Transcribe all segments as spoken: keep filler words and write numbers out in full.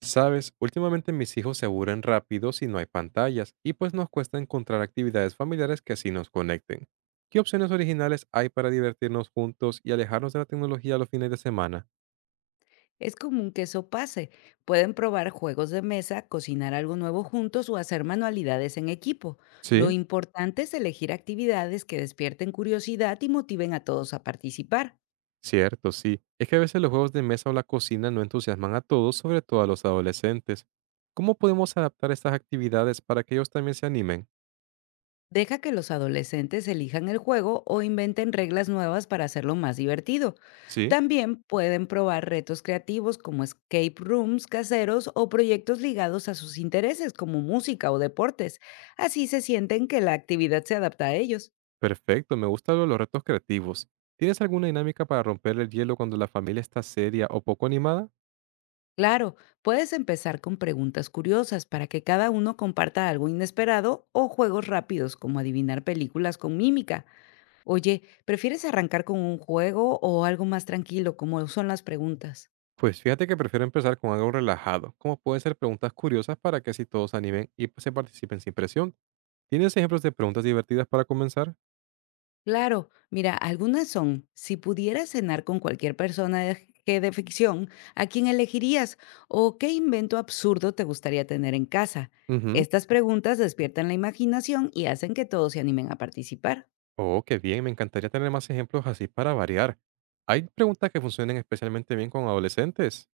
Sabes, últimamente mis hijos se aburren rápido si no hay pantallas y pues nos cuesta encontrar actividades familiares que así nos conecten. ¿Qué opciones originales hay para divertirnos juntos y alejarnos de la tecnología los fines de semana? Es común que eso pase. Pueden probar juegos de mesa, cocinar algo nuevo juntos o hacer manualidades en equipo. Lo Sí, importante es elegir actividades que despierten curiosidad y motiven a todos a participar. cierto, sí. Es que a veces los juegos de mesa o la cocina no entusiasman a todos, sobre todo a los adolescentes. ¿Cómo podemos adaptar estas actividades para que ellos también se animen? Deja que los adolescentes elijan el juego o inventen reglas nuevas para hacerlo más divertido. Sí, También pueden probar retos creativos como escape rooms caseros o proyectos ligados a sus intereses como música o deportes. Así se sienten que la actividad se adapta a ellos. perfecto, me gustan lo- los retos creativos. ¿Tienes alguna dinámica para romper el hielo cuando la familia está seria o poco animada? Claro, puedes empezar con preguntas curiosas para que cada uno comparta algo inesperado o juegos rápidos como adivinar películas con mímica. Oye, ¿prefieres arrancar con un juego o algo más tranquilo como son las preguntas? Pues fíjate que prefiero empezar con algo relajado, como pueden ser preguntas curiosas para que así todos se animen y pues, se participen sin presión. ¿Tienes ejemplos de preguntas divertidas para comenzar? Claro, mira, algunas son, si pudieras cenar con cualquier persona de, que de ficción, ¿a quién elegirías? ¿O qué invento absurdo te gustaría tener en casa? Ujú. Estas preguntas despiertan la imaginación y hacen que todos se animen a participar. Oh, qué bien, me encantaría tener más ejemplos así para variar. ¿Hay preguntas que funcionen especialmente bien con adolescentes?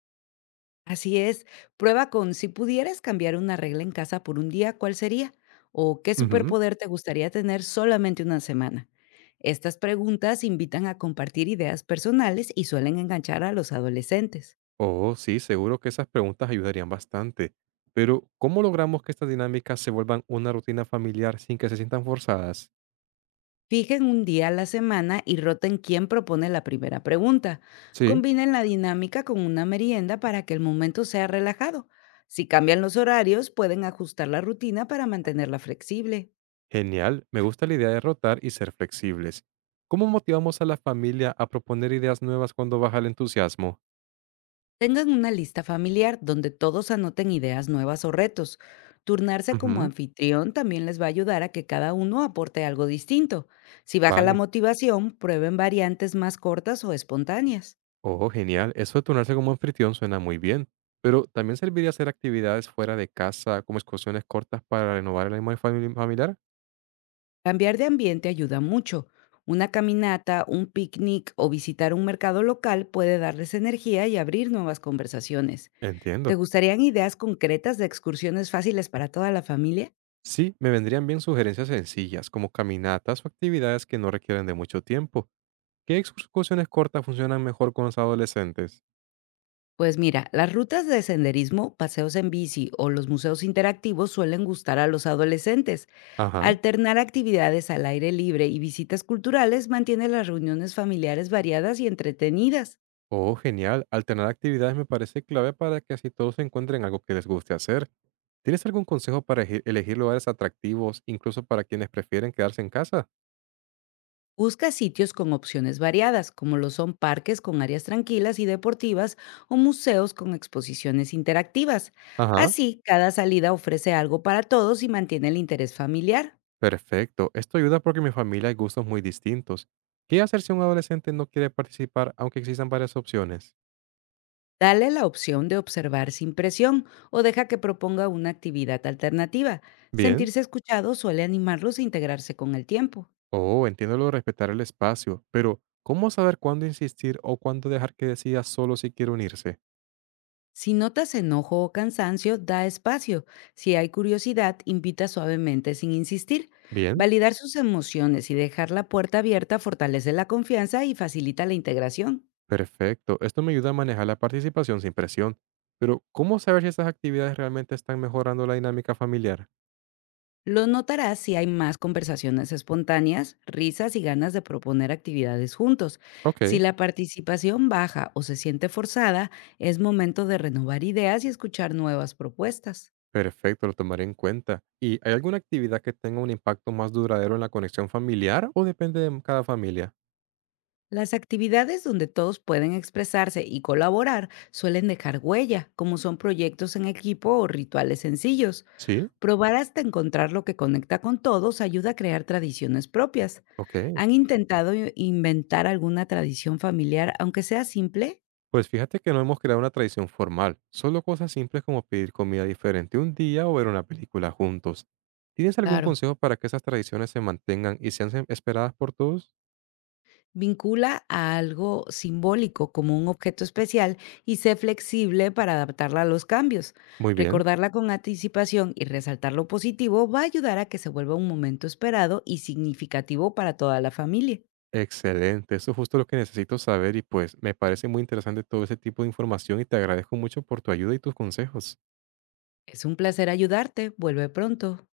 Así es, prueba con si pudieras cambiar una regla en casa por un día, ¿cuál sería? ¿O qué Ujú. superpoder te gustaría tener solamente una semana? Estas preguntas invitan a compartir ideas personales y suelen enganchar a los adolescentes. Oh, sí, seguro que esas preguntas ayudarían bastante. Pero, ¿cómo logramos que estas dinámicas se vuelvan una rutina familiar sin que se sientan forzadas? Fijen un día a la semana y roten quién propone la primera pregunta. Sí. Combinen la dinámica con una merienda para que el momento sea relajado. Si cambian los horarios, pueden ajustar la rutina para mantenerla flexible. Genial, me gusta la idea de rotar y ser flexibles. ¿Cómo motivamos a la familia a proponer ideas nuevas cuando baja el entusiasmo? Tengan una lista familiar donde todos anoten ideas nuevas o retos. Turnarse como Ujú, anfitrión también les va a ayudar a que cada uno aporte algo distinto. Si baja la vale. motivación, prueben variantes más cortas o espontáneas. Oh, genial, eso de turnarse como anfitrión suena muy bien. Pero también serviría hacer actividades fuera de casa, como excursiones cortas para renovar el ánimo famili- familiar. Cambiar de ambiente ayuda mucho. Una caminata, un picnic o visitar un mercado local puede darles energía y abrir nuevas conversaciones. ¿Te Entiendo. gustarían ideas concretas de excursiones fáciles para toda la familia? Sí, me vendrían bien sugerencias sencillas, como caminatas o actividades que no requieren de mucho tiempo. ¿Qué excursiones cortas funcionan mejor con los adolescentes? Pues mira, las rutas de senderismo, paseos en bici o los museos interactivos suelen gustar a los adolescentes. Ajá. Alternar actividades al aire libre y visitas culturales mantiene las reuniones familiares variadas y entretenidas. Oh, genial. Alternar actividades me parece clave para que así todos encuentren algo que les guste hacer. ¿Tienes algún consejo para eji- elegir lugares atractivos, incluso para quienes prefieren quedarse en casa? Busca sitios con opciones variadas, como lo son parques con áreas tranquilas y deportivas o museos con exposiciones interactivas. Ajá. Así, cada salida ofrece algo para todos y mantiene el interés familiar. Perfecto. Esto ayuda porque en mi familia hay gustos muy distintos. ¿Qué hacer si un adolescente no quiere participar, aunque existan varias opciones? Dale la opción de observar sin presión o deja que proponga una actividad alternativa. Bien. Sentirse escuchado suele animarlos a integrarse con el tiempo. Oh, entiendo lo de respetar el espacio, pero ¿cómo saber cuándo insistir o cuándo dejar que decida solo si quiere unirse? Si notas enojo o cansancio, da espacio. Si hay curiosidad, invita suavemente sin insistir. Bien. Validar sus emociones y dejar la puerta abierta fortalece la confianza y facilita la integración. Perfecto, esto me ayuda a manejar la participación sin presión. Pero, ¿cómo saber si estas actividades realmente están mejorando la dinámica familiar? Los notarás si hay más conversaciones espontáneas, risas y ganas de proponer actividades juntos. Si Ok, la participación baja o se siente forzada, es momento de renovar ideas y escuchar nuevas propuestas. perfecto, lo tomaré en cuenta. ¿Y hay alguna actividad que tenga un impacto más duradero en la conexión familiar o depende de cada familia? Las actividades donde todos pueden expresarse y colaborar suelen dejar huella, como son proyectos en equipo o rituales sencillos. Sí, Probar hasta encontrar lo que conecta con todos ayuda a crear tradiciones propias. ok. ¿Han intentado i- inventar alguna tradición familiar, aunque sea simple? Pues fíjate que no hemos creado una tradición formal, solo cosas simples como pedir comida diferente un día o ver una película juntos. ¿Tienes algún Claro. consejo para que esas tradiciones se mantengan y sean esperadas por todos? Vincula a algo simbólico como un objeto especial y sé flexible para adaptarla a los cambios. Muy bien. Recordarla con anticipación y resaltar lo positivo va a ayudar a que se vuelva un momento esperado y significativo para toda la familia. Excelente, eso es justo lo que necesito saber y pues me parece muy interesante todo ese tipo de información y te agradezco mucho por tu ayuda y tus consejos. Es un placer ayudarte. Vuelve pronto.